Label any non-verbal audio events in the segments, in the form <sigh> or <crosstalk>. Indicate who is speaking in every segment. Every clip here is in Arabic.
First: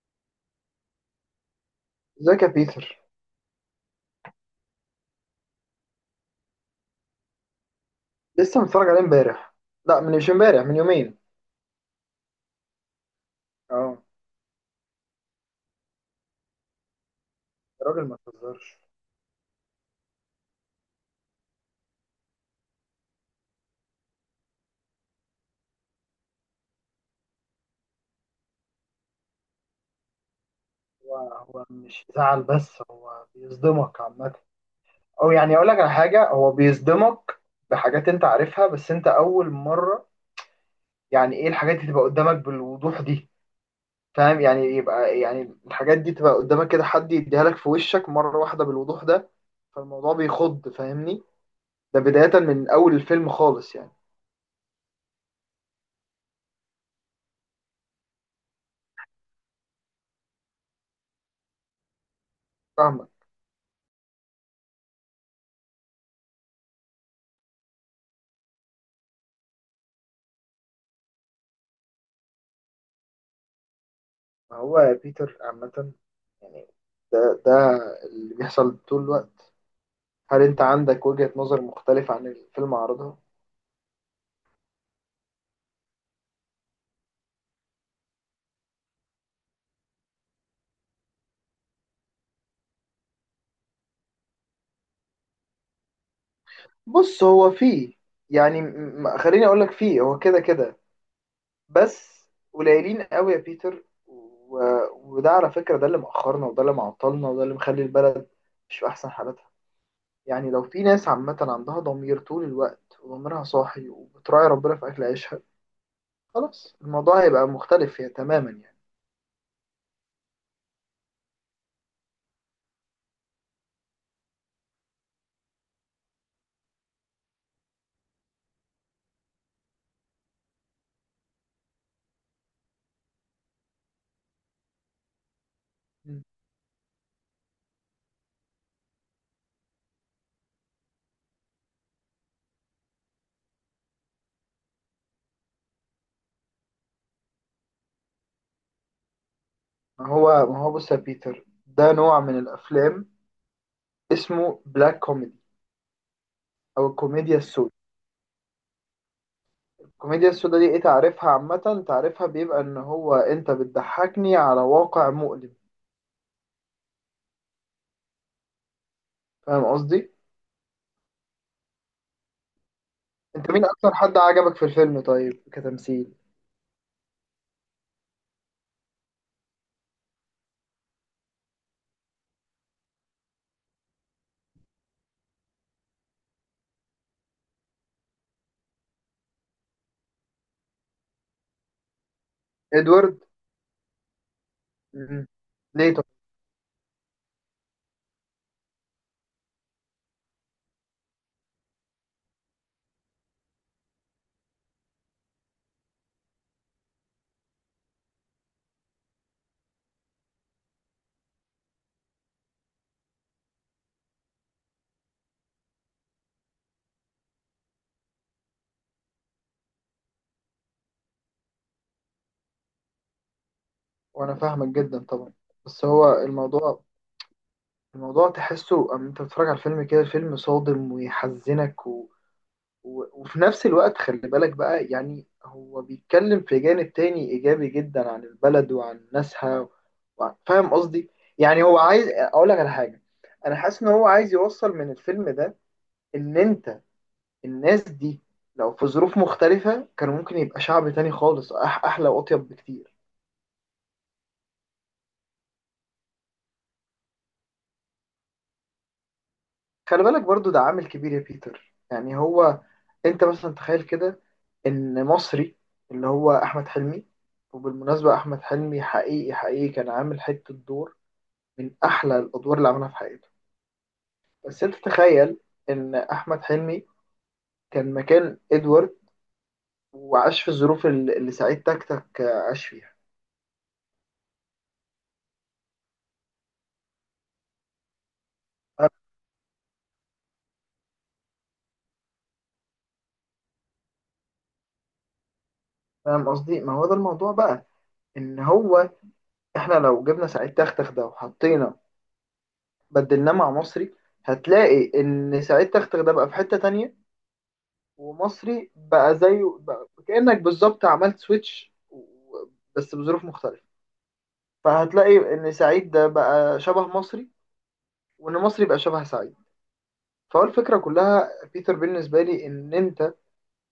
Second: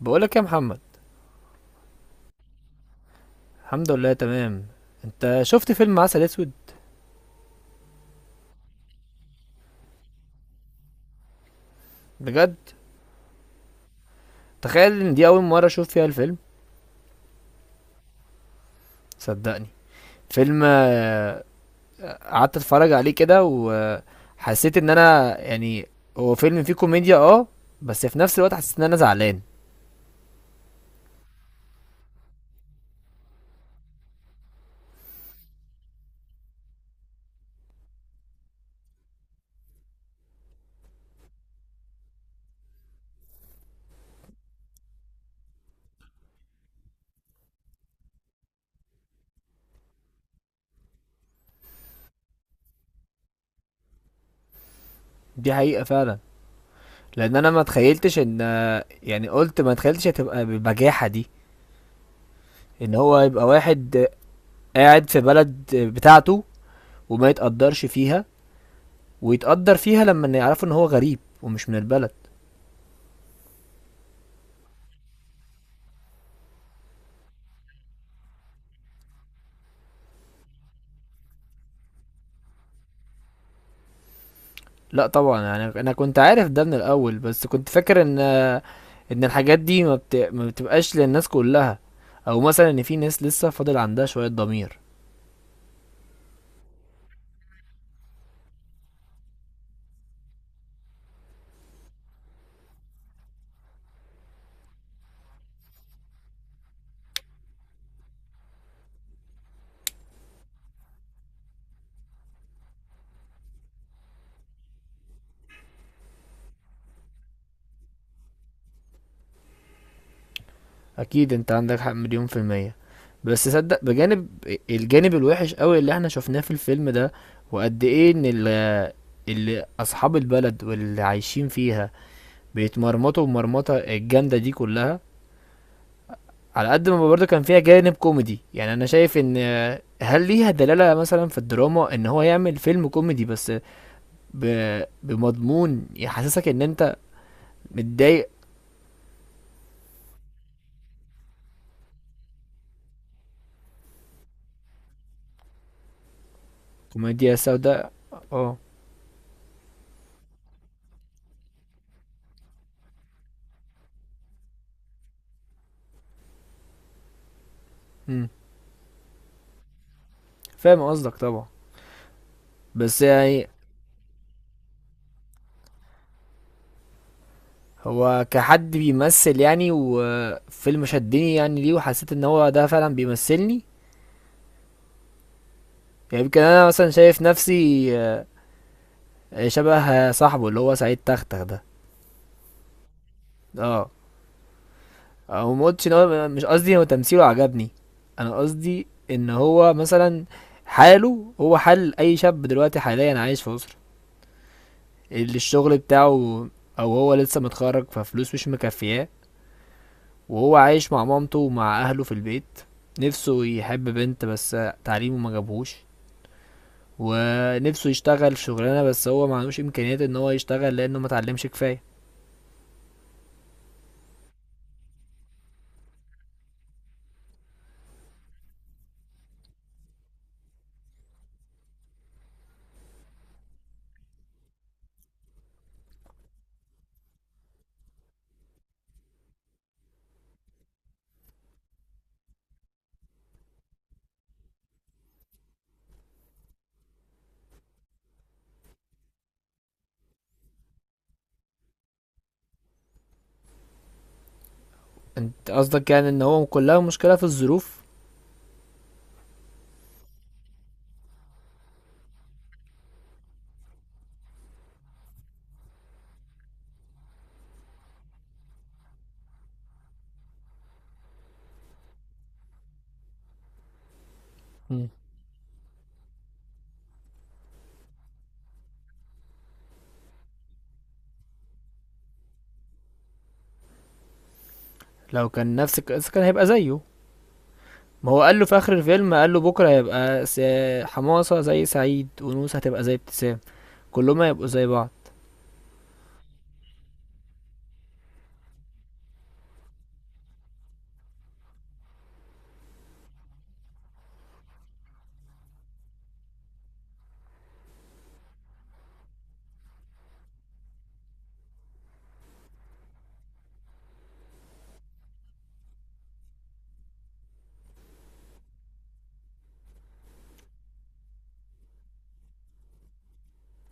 Speaker 1: بقولك يا محمد.
Speaker 2: ازيك يا بيتر.
Speaker 1: الحمد لله تمام. انت شفت فيلم عسل اسود؟
Speaker 2: لسه متفرج عليه امبارح. لا، مش امبارح، من يومين.
Speaker 1: بجد،
Speaker 2: اه.
Speaker 1: تخيل ان دي اول مره اشوف فيها الفيلم.
Speaker 2: الراجل ما تهزرش.
Speaker 1: صدقني فيلم، قعدت اتفرج عليه كده وحسيت ان انا يعني هو فيلم فيه كوميديا، بس في نفس الوقت حسيت ان انا زعلان.
Speaker 2: هو مش زعل، بس هو بيصدمك عامة. او يعني اقول لك على حاجة، هو بيصدمك بحاجات انت عارفها، بس انت اول مرة يعني ايه الحاجات دي تبقى قدامك بالوضوح دي. فاهم يعني، يبقى يعني الحاجات دي تبقى قدامك كده، حد يديها لك في وشك مرة واحدة بالوضوح ده. فالموضوع بيخض، فاهمني؟ ده بداية من اول الفيلم خالص يعني.
Speaker 1: دي حقيقه فعلا، لان انا ما تخيلتش يعني قلت ما تخيلتش هتبقى بالبجاحه دي، ان
Speaker 2: فاهمك.
Speaker 1: هو يبقى واحد، قاعد في بلد، بتاعته وما يتقدرش فيها ويتقدر فيها لما يعرفوا ان هو غريب ومش من البلد.
Speaker 2: ما هو بيتر عامة يعني، ده اللي بيحصل طول الوقت. هل انت عندك وجهة نظر مختلفة عن الفيلم عرضها؟
Speaker 1: لا طبعا، يعني انا كنت عارف ده من الاول بس كنت فاكر ان الحاجات دي ما بتبقاش للناس كلها، او مثلا ان في ناس لسه فاضل عندها شوية ضمير.
Speaker 2: بص، هو فيه يعني، خليني اقول لك، فيه هو كده كده، بس قليلين قوي يا بيتر وده على فكرة ده اللي مأخرنا، وده اللي معطلنا، وده اللي مخلي البلد مش في احسن حالاتها. يعني لو في ناس عامة عندها ضمير طول الوقت، وضميرها صاحي، وبتراعي ربنا في اكل عيشها، خلاص الموضوع هيبقى مختلف تماما يعني.
Speaker 1: اكيد انت عندك حق مليون في المية، بس صدق بجانب الجانب الوحش قوي اللي احنا شفناه في الفيلم ده، وقد ايه ان اللي اصحاب البلد واللي عايشين فيها بيتمرمطوا المرمطة الجامدة دي كلها. على قد ما برضه كان فيها جانب كوميدي، يعني انا شايف ان، هل ليها دلالة مثلا في الدراما ان هو يعمل فيلم كوميدي بس ب... بمضمون يحسسك ان انت متضايق.
Speaker 2: ما هو بص يا بيتر، ده نوع من الافلام اسمه بلاك كوميدي، او
Speaker 1: كوميديا
Speaker 2: الكوميديا السوداء.
Speaker 1: سوداء، اه.
Speaker 2: الكوميديا السوداء دي ايه، تعرفها عامه؟ تعرفها بيبقى ان هو انت بتضحكني على واقع مؤلم.
Speaker 1: أمم،
Speaker 2: فاهم قصدي؟
Speaker 1: فاهم قصدك طبعا، بس يعني
Speaker 2: انت مين اكتر حد عجبك في الفيلم طيب، كتمثيل؟
Speaker 1: هو كحد بيمثل، يعني وفيلم شدني يعني ليه وحسيت ان هو ده فعلا بيمثلني. يعني يمكن انا مثلا شايف نفسي، شبه صاحبه اللي هو سعيد تختخ ده.
Speaker 2: ادوارد.
Speaker 1: اه،
Speaker 2: مم.
Speaker 1: او ما قلتش ان
Speaker 2: ليه طب؟
Speaker 1: هو، مش قصدي هو تمثيله عجبني. انا قصدي ان هو مثلا حاله هو حال اي شاب دلوقتي حاليا عايش في مصر، اللي الشغل بتاعه، او هو لسه متخرج ففلوس مش مكفياه، وهو عايش مع مامته ومع اهله في البيت، نفسه يحب بنت بس تعليمه ما جابهوش، ونفسه يشتغل في شغلانه بس هو ما عندوش امكانيات ان هو يشتغل لانه ما اتعلمش كفايه.
Speaker 2: وانا فاهمك جدا طبعا، بس هو الموضوع، الموضوع تحسه أما انت بتتفرج على الفيلم كده، الفيلم صادم ويحزنك، وفي نفس الوقت خلي بالك بقى يعني، هو بيتكلم في جانب تاني إيجابي جدا عن البلد وعن ناسها وعن، فاهم قصدي؟ يعني هو عايز أقول لك على حاجة، أنا حاسس إن هو عايز يوصل من الفيلم ده، إن أنت، الناس دي لو في ظروف مختلفة كان ممكن يبقى شعب تاني خالص، أحلى وأطيب بكتير.
Speaker 1: انت قصدك يعني ان هو كلها مشكله في الظروف؟
Speaker 2: خلي بالك برضو ده عامل كبير يا بيتر، يعني هو انت مثلا تخيل كده ان مصري، اللي هو احمد حلمي، وبالمناسبة احمد حلمي حقيقي حقيقي كان عامل حتة دور من احلى الادوار اللي عملها في حياته. بس انت
Speaker 1: مم.
Speaker 2: تخيل ان احمد حلمي كان مكان ادوارد، وعاش في الظروف اللي سعيد تكتك عاش فيها.
Speaker 1: لو كان نفس القصه كان هيبقى زيه، ما هو قال له في اخر الفيلم، قال له بكره هيبقى حماصه زي سعيد، ونوسه هتبقى زي ابتسام، كلهم هيبقوا زي بعض.
Speaker 2: فاهم قصدي؟ ما هو ده الموضوع بقى، ان هو احنا لو جبنا سعيد تكتك ده وحطينا، بدلناه مع مصري، هتلاقي ان سعيد تكتك ده بقى في حتة تانية، ومصري بقى زيه، بقى كأنك بالظبط عملت سويتش، بس بظروف مختلفة. فهتلاقي إن سعيد ده بقى شبه مصري، وإن مصري بقى شبه سعيد. فهو الفكرة كلها بيتر بالنسبة لي إن أنت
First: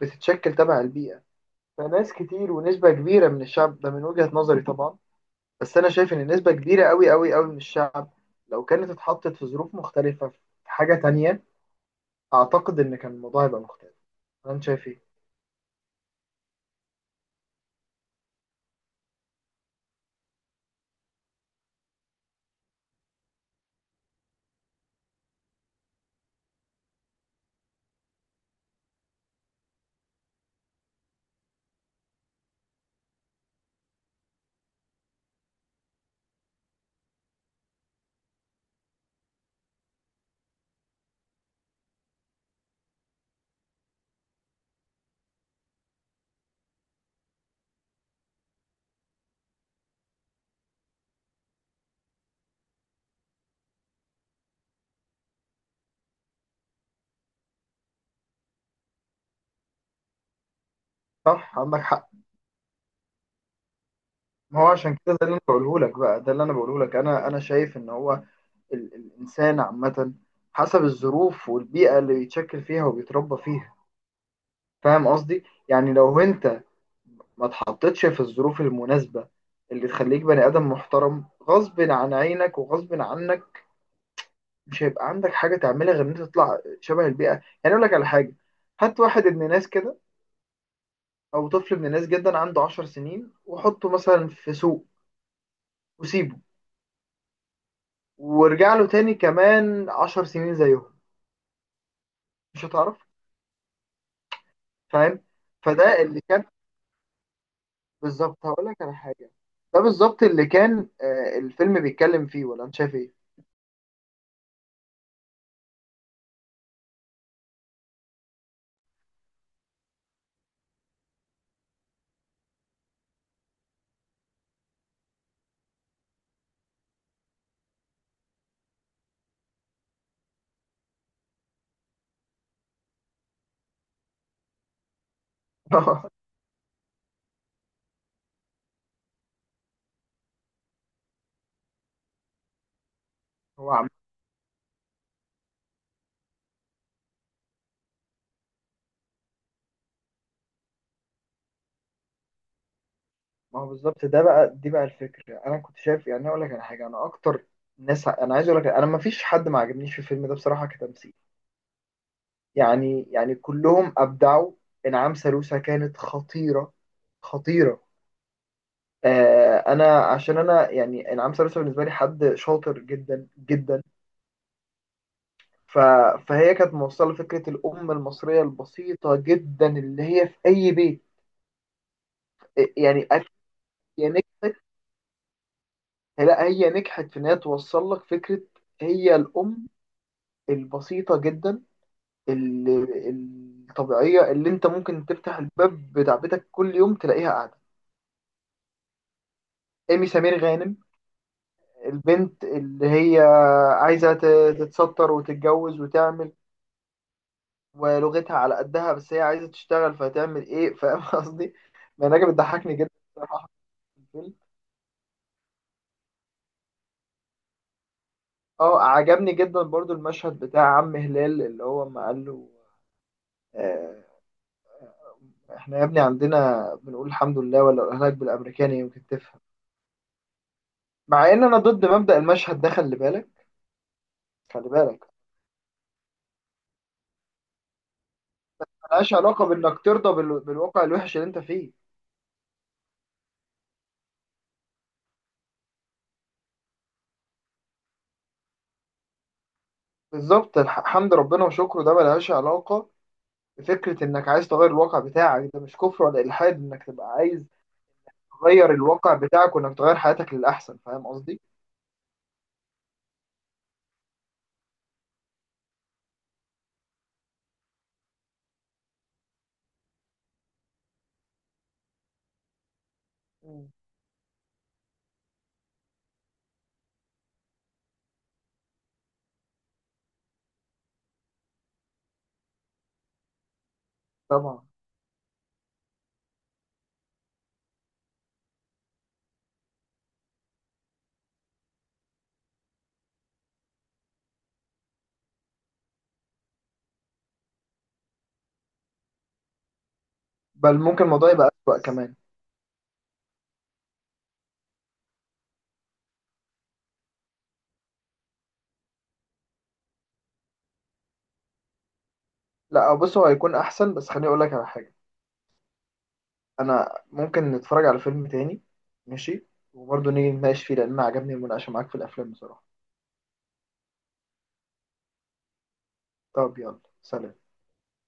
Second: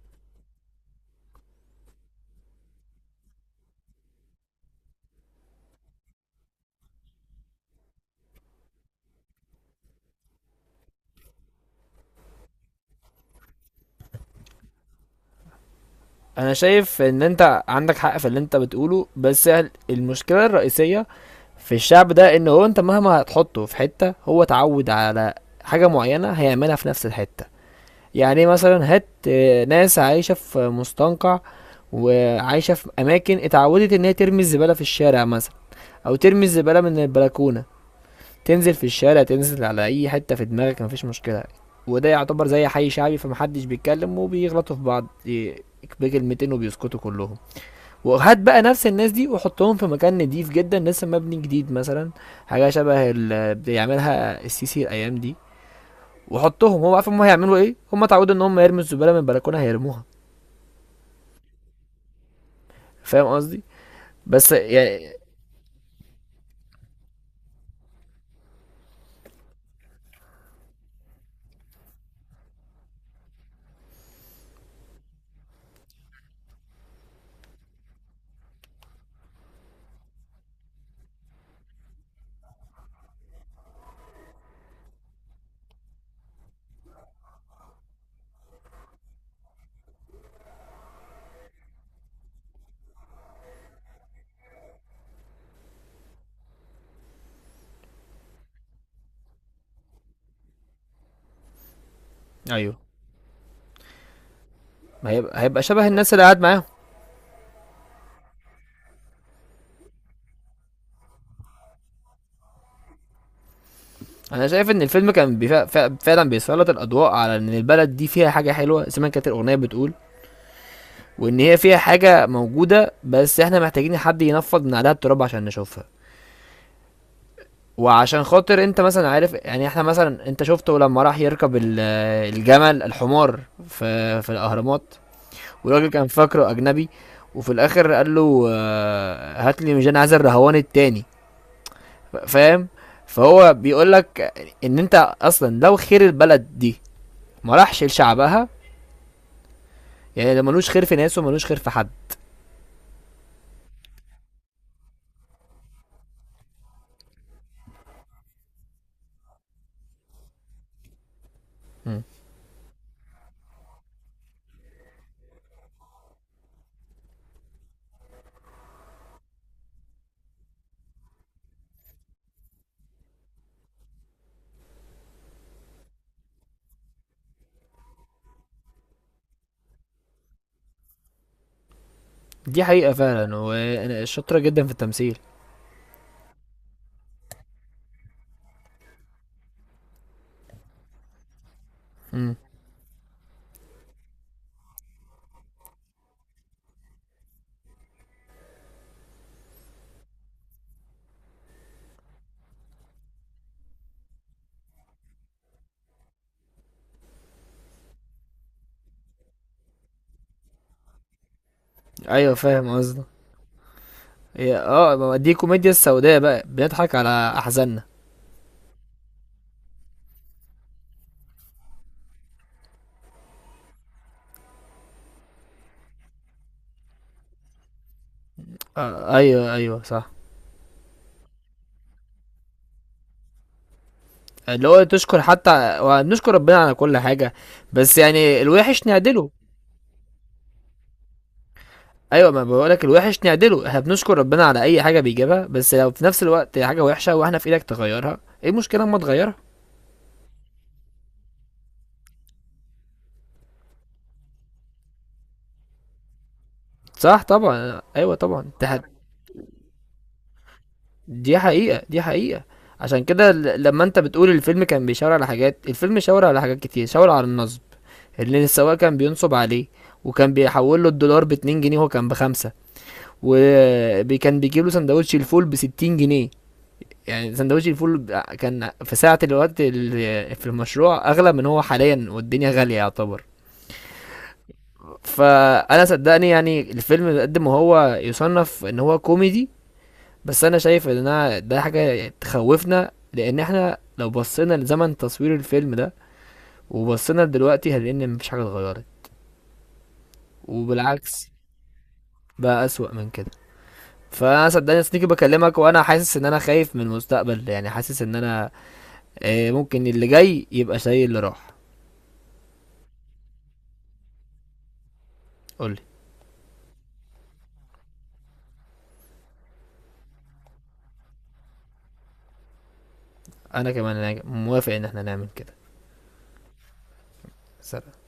Speaker 2: بتتشكل تبع البيئة. فناس كتير ونسبة كبيرة من الشعب ده من وجهة نظري طبعا، بس أنا شايف إن نسبة كبيرة أوي أوي أوي من الشعب لو كانت اتحطت في ظروف مختلفة، في حاجة تانية، أعتقد إن كان الموضوع هيبقى مختلف. أنا شايف إيه؟
Speaker 1: انا شايف ان انت عندك حق في اللي انت بتقوله، بس المشكله الرئيسيه في الشعب ده ان هو انت مهما هتحطه في حته هو اتعود على حاجه معينه هيعملها في نفس الحته. يعني مثلا هات، ناس عايشه في مستنقع، وعايشه في اماكن اتعودت ان هي ترمي الزباله في الشارع مثلا، او ترمي الزباله من البلكونه، تنزل في الشارع، تنزل على اي حتة في دماغك، مفيش مشكلة. وده يعتبر زي حي شعبي، فمحدش بيتكلم، وبيغلطوا في بعض، بكلمتين وبيسكتوا كلهم. وهات بقى نفس الناس دي وحطهم في مكان نضيف جدا، لسه مبني جديد مثلا، حاجة شبه اللي بيعملها السيسي الايام دي، وحطهم، هو عارف هم هيعملوا ايه، هم اتعودوا ان هم يرموا الزبالة من البلكونة هيرموها.
Speaker 2: صح، عندك حق.
Speaker 1: فاهم قصدي، بس
Speaker 2: ما هو عشان
Speaker 1: يعني.
Speaker 2: كده ده اللي انا بقوله لك، بقى ده اللي انا بقوله لك، انا شايف ان هو الانسان عامه حسب الظروف والبيئه اللي بيتشكل فيها وبيتربى فيها. فاهم قصدي؟ يعني لو انت ما اتحطتش في الظروف المناسبه اللي تخليك بني ادم محترم غصب عن عينك وغصب عنك، مش هيبقى عندك حاجه تعملها غير ان انت تطلع شبه البيئه. يعني اقول لك على حاجه، هات واحد ابن ناس كده، او طفل ابن ناس جدا عنده 10 سنين، وحطه مثلا في سوق، وسيبه، وارجع له تاني كمان 10 سنين زيهم، مش
Speaker 1: ايوه،
Speaker 2: هتعرف.
Speaker 1: ما
Speaker 2: فاهم؟
Speaker 1: هيبقى شبه
Speaker 2: فده
Speaker 1: الناس
Speaker 2: اللي
Speaker 1: اللي قاعد
Speaker 2: كان،
Speaker 1: معاهم.
Speaker 2: بالظبط هقول لك على حاجة، ده بالظبط اللي كان الفيلم بيتكلم فيه، ولا انت شايف ايه؟
Speaker 1: انا شايف ان الفيلم كان فعلا بيسلط الاضواء على ان البلد دي فيها حاجه حلوه زي ما كانت الاغنيه بتقول، وان هي فيها حاجه موجوده بس احنا محتاجين حد ينفض من عليها التراب عشان نشوفها. وعشان خاطر انت مثلا عارف، يعني احنا مثلا انت شفته لما راح يركب الجمل، الحمار، في الاهرامات، والراجل كان
Speaker 2: <laughs>
Speaker 1: فاكره اجنبي. وفي الاخر قال له، هات لي، مش انا عايز الرهوان التاني. فاهم؟ فهو
Speaker 2: هو عم.
Speaker 1: بيقول لك ان انت اصلا لو خير البلد دي ما راحش لشعبها، يعني ده ملوش خير في ناس وملوش خير في حد.
Speaker 2: ما هو بالظبط ده بقى، دي بقى الفكرة. انا كنت شايف يعني اقول لك على حاجة، انا اكتر ناس انا عايز اقول لك، انا ما فيش حد ما عجبنيش في الفيلم ده بصراحة كتمثيل.
Speaker 1: مم.
Speaker 2: يعني يعني كلهم ابدعوا. انعام سالوسة كانت خطيرة، خطيرة. انا عشان انا يعني انعام سالوسة بالنسبه لي حد شاطر جدا جدا، ف... فهي كانت موصله فكره الام المصريه البسيطه جدا اللي هي في اي بيت.
Speaker 1: دي
Speaker 2: آه،
Speaker 1: حقيقة
Speaker 2: يعني أك-
Speaker 1: فعلا، وانا
Speaker 2: هي
Speaker 1: شاطرة
Speaker 2: نجحت.
Speaker 1: جدا في التمثيل.
Speaker 2: لا، هي نجحت في ان هي توصل لك فكره، هي الام البسيطه جدا
Speaker 1: مم.
Speaker 2: اللي الطبيعيه، اللي انت ممكن تفتح الباب بتاع بيتك كل يوم تلاقيها قاعده. ايمي سمير غانم، البنت اللي هي عايزه تتستر وتتجوز وتعمل، ولغتها على قدها، بس هي عايزة تشتغل فهتعمل ايه؟ <laughs> فاهم قصدي؟ منى رجب
Speaker 1: ايوه فاهم
Speaker 2: بتضحكني جدا
Speaker 1: قصدك.
Speaker 2: بصراحة في الفيلم.
Speaker 1: اه، ما دي كوميديا السوداء بقى، بنضحك على احزاننا.
Speaker 2: اه، عجبني جدا برضو المشهد بتاع عم هلال اللي هو ما قال له، آه، احنا يا ابني عندنا بنقول الحمد لله، ولا الاهلاك بالامريكاني يمكن
Speaker 1: آه
Speaker 2: تفهم.
Speaker 1: ايوه ايوه صح،
Speaker 2: مع ان انا ضد مبدأ المشهد ده، خلي بالك.
Speaker 1: اللي
Speaker 2: خلي
Speaker 1: هو
Speaker 2: بالك،
Speaker 1: تشكر حتى ونشكر ربنا على كل حاجة، بس يعني الوحش
Speaker 2: ملهاش
Speaker 1: نعدله.
Speaker 2: علاقة بانك ترضى بالواقع الوحش اللي انت فيه.
Speaker 1: ايوه، ما بقولك الوحش نعدله، احنا بنشكر ربنا على اي حاجة بيجيبها، بس لو في نفس الوقت حاجة وحشة واحنا في ايدك تغيرها، ايه المشكلة اما تغيرها؟
Speaker 2: بالظبط، حمد ربنا وشكره ده ملهاش علاقة بفكرة انك عايز تغير الواقع بتاعك. ده مش كفر ولا الحاد انك تبقى
Speaker 1: صح
Speaker 2: عايز
Speaker 1: طبعا، ايوه طبعا انت.
Speaker 2: تغير الواقع بتاعك، وانك تغير حياتك للاحسن. فاهم
Speaker 1: دي
Speaker 2: قصدي؟
Speaker 1: حقيقة، دي حقيقة. عشان كده لما انت بتقول الفيلم كان بيشاور على حاجات، الفيلم شاور على حاجات كتير، شاور على النصب اللي السواق كان بينصب عليه، وكان بيحول له الدولار بـ 2 جنيه وهو كان بـ 5،
Speaker 2: مم.
Speaker 1: وكان بيجيب له سندوتش الفول بـ 60 جنيه. يعني سندوتش الفول كان في ساعة الوقت في المشروع أغلى من هو حاليا، والدنيا غالية يعتبر.
Speaker 2: طبعا.
Speaker 1: فأنا صدقني يعني الفيلم قد ما هو يصنف إن هو كوميدي، بس انا شايف ان انا ده حاجه تخوفنا، لان احنا لو بصينا لزمن تصوير الفيلم ده وبصينا لدلوقتي هنلاقي ان مفيش حاجه اتغيرت،
Speaker 2: بل ممكن
Speaker 1: وبالعكس
Speaker 2: الموضوع يبقى اسوأ كمان.
Speaker 1: بقى اسوأ من كده. فانا صدقني سنيكي، بكلمك وانا حاسس ان انا خايف من المستقبل، يعني حاسس ان انا ممكن اللي جاي يبقى زي اللي راح.
Speaker 2: لا بص، هو هيكون احسن، بس خليني اقول لك على حاجه.
Speaker 1: قولي.
Speaker 2: انا ممكن نتفرج على فيلم تاني، ماشي، وبرضه نيجي نناقش فيه، لان انا عجبني المناقشه معاك في الافلام بصراحه.
Speaker 1: انا كمان أنا موافق ان احنا نعمل كده.
Speaker 2: طب يلا، سلام.
Speaker 1: سلام.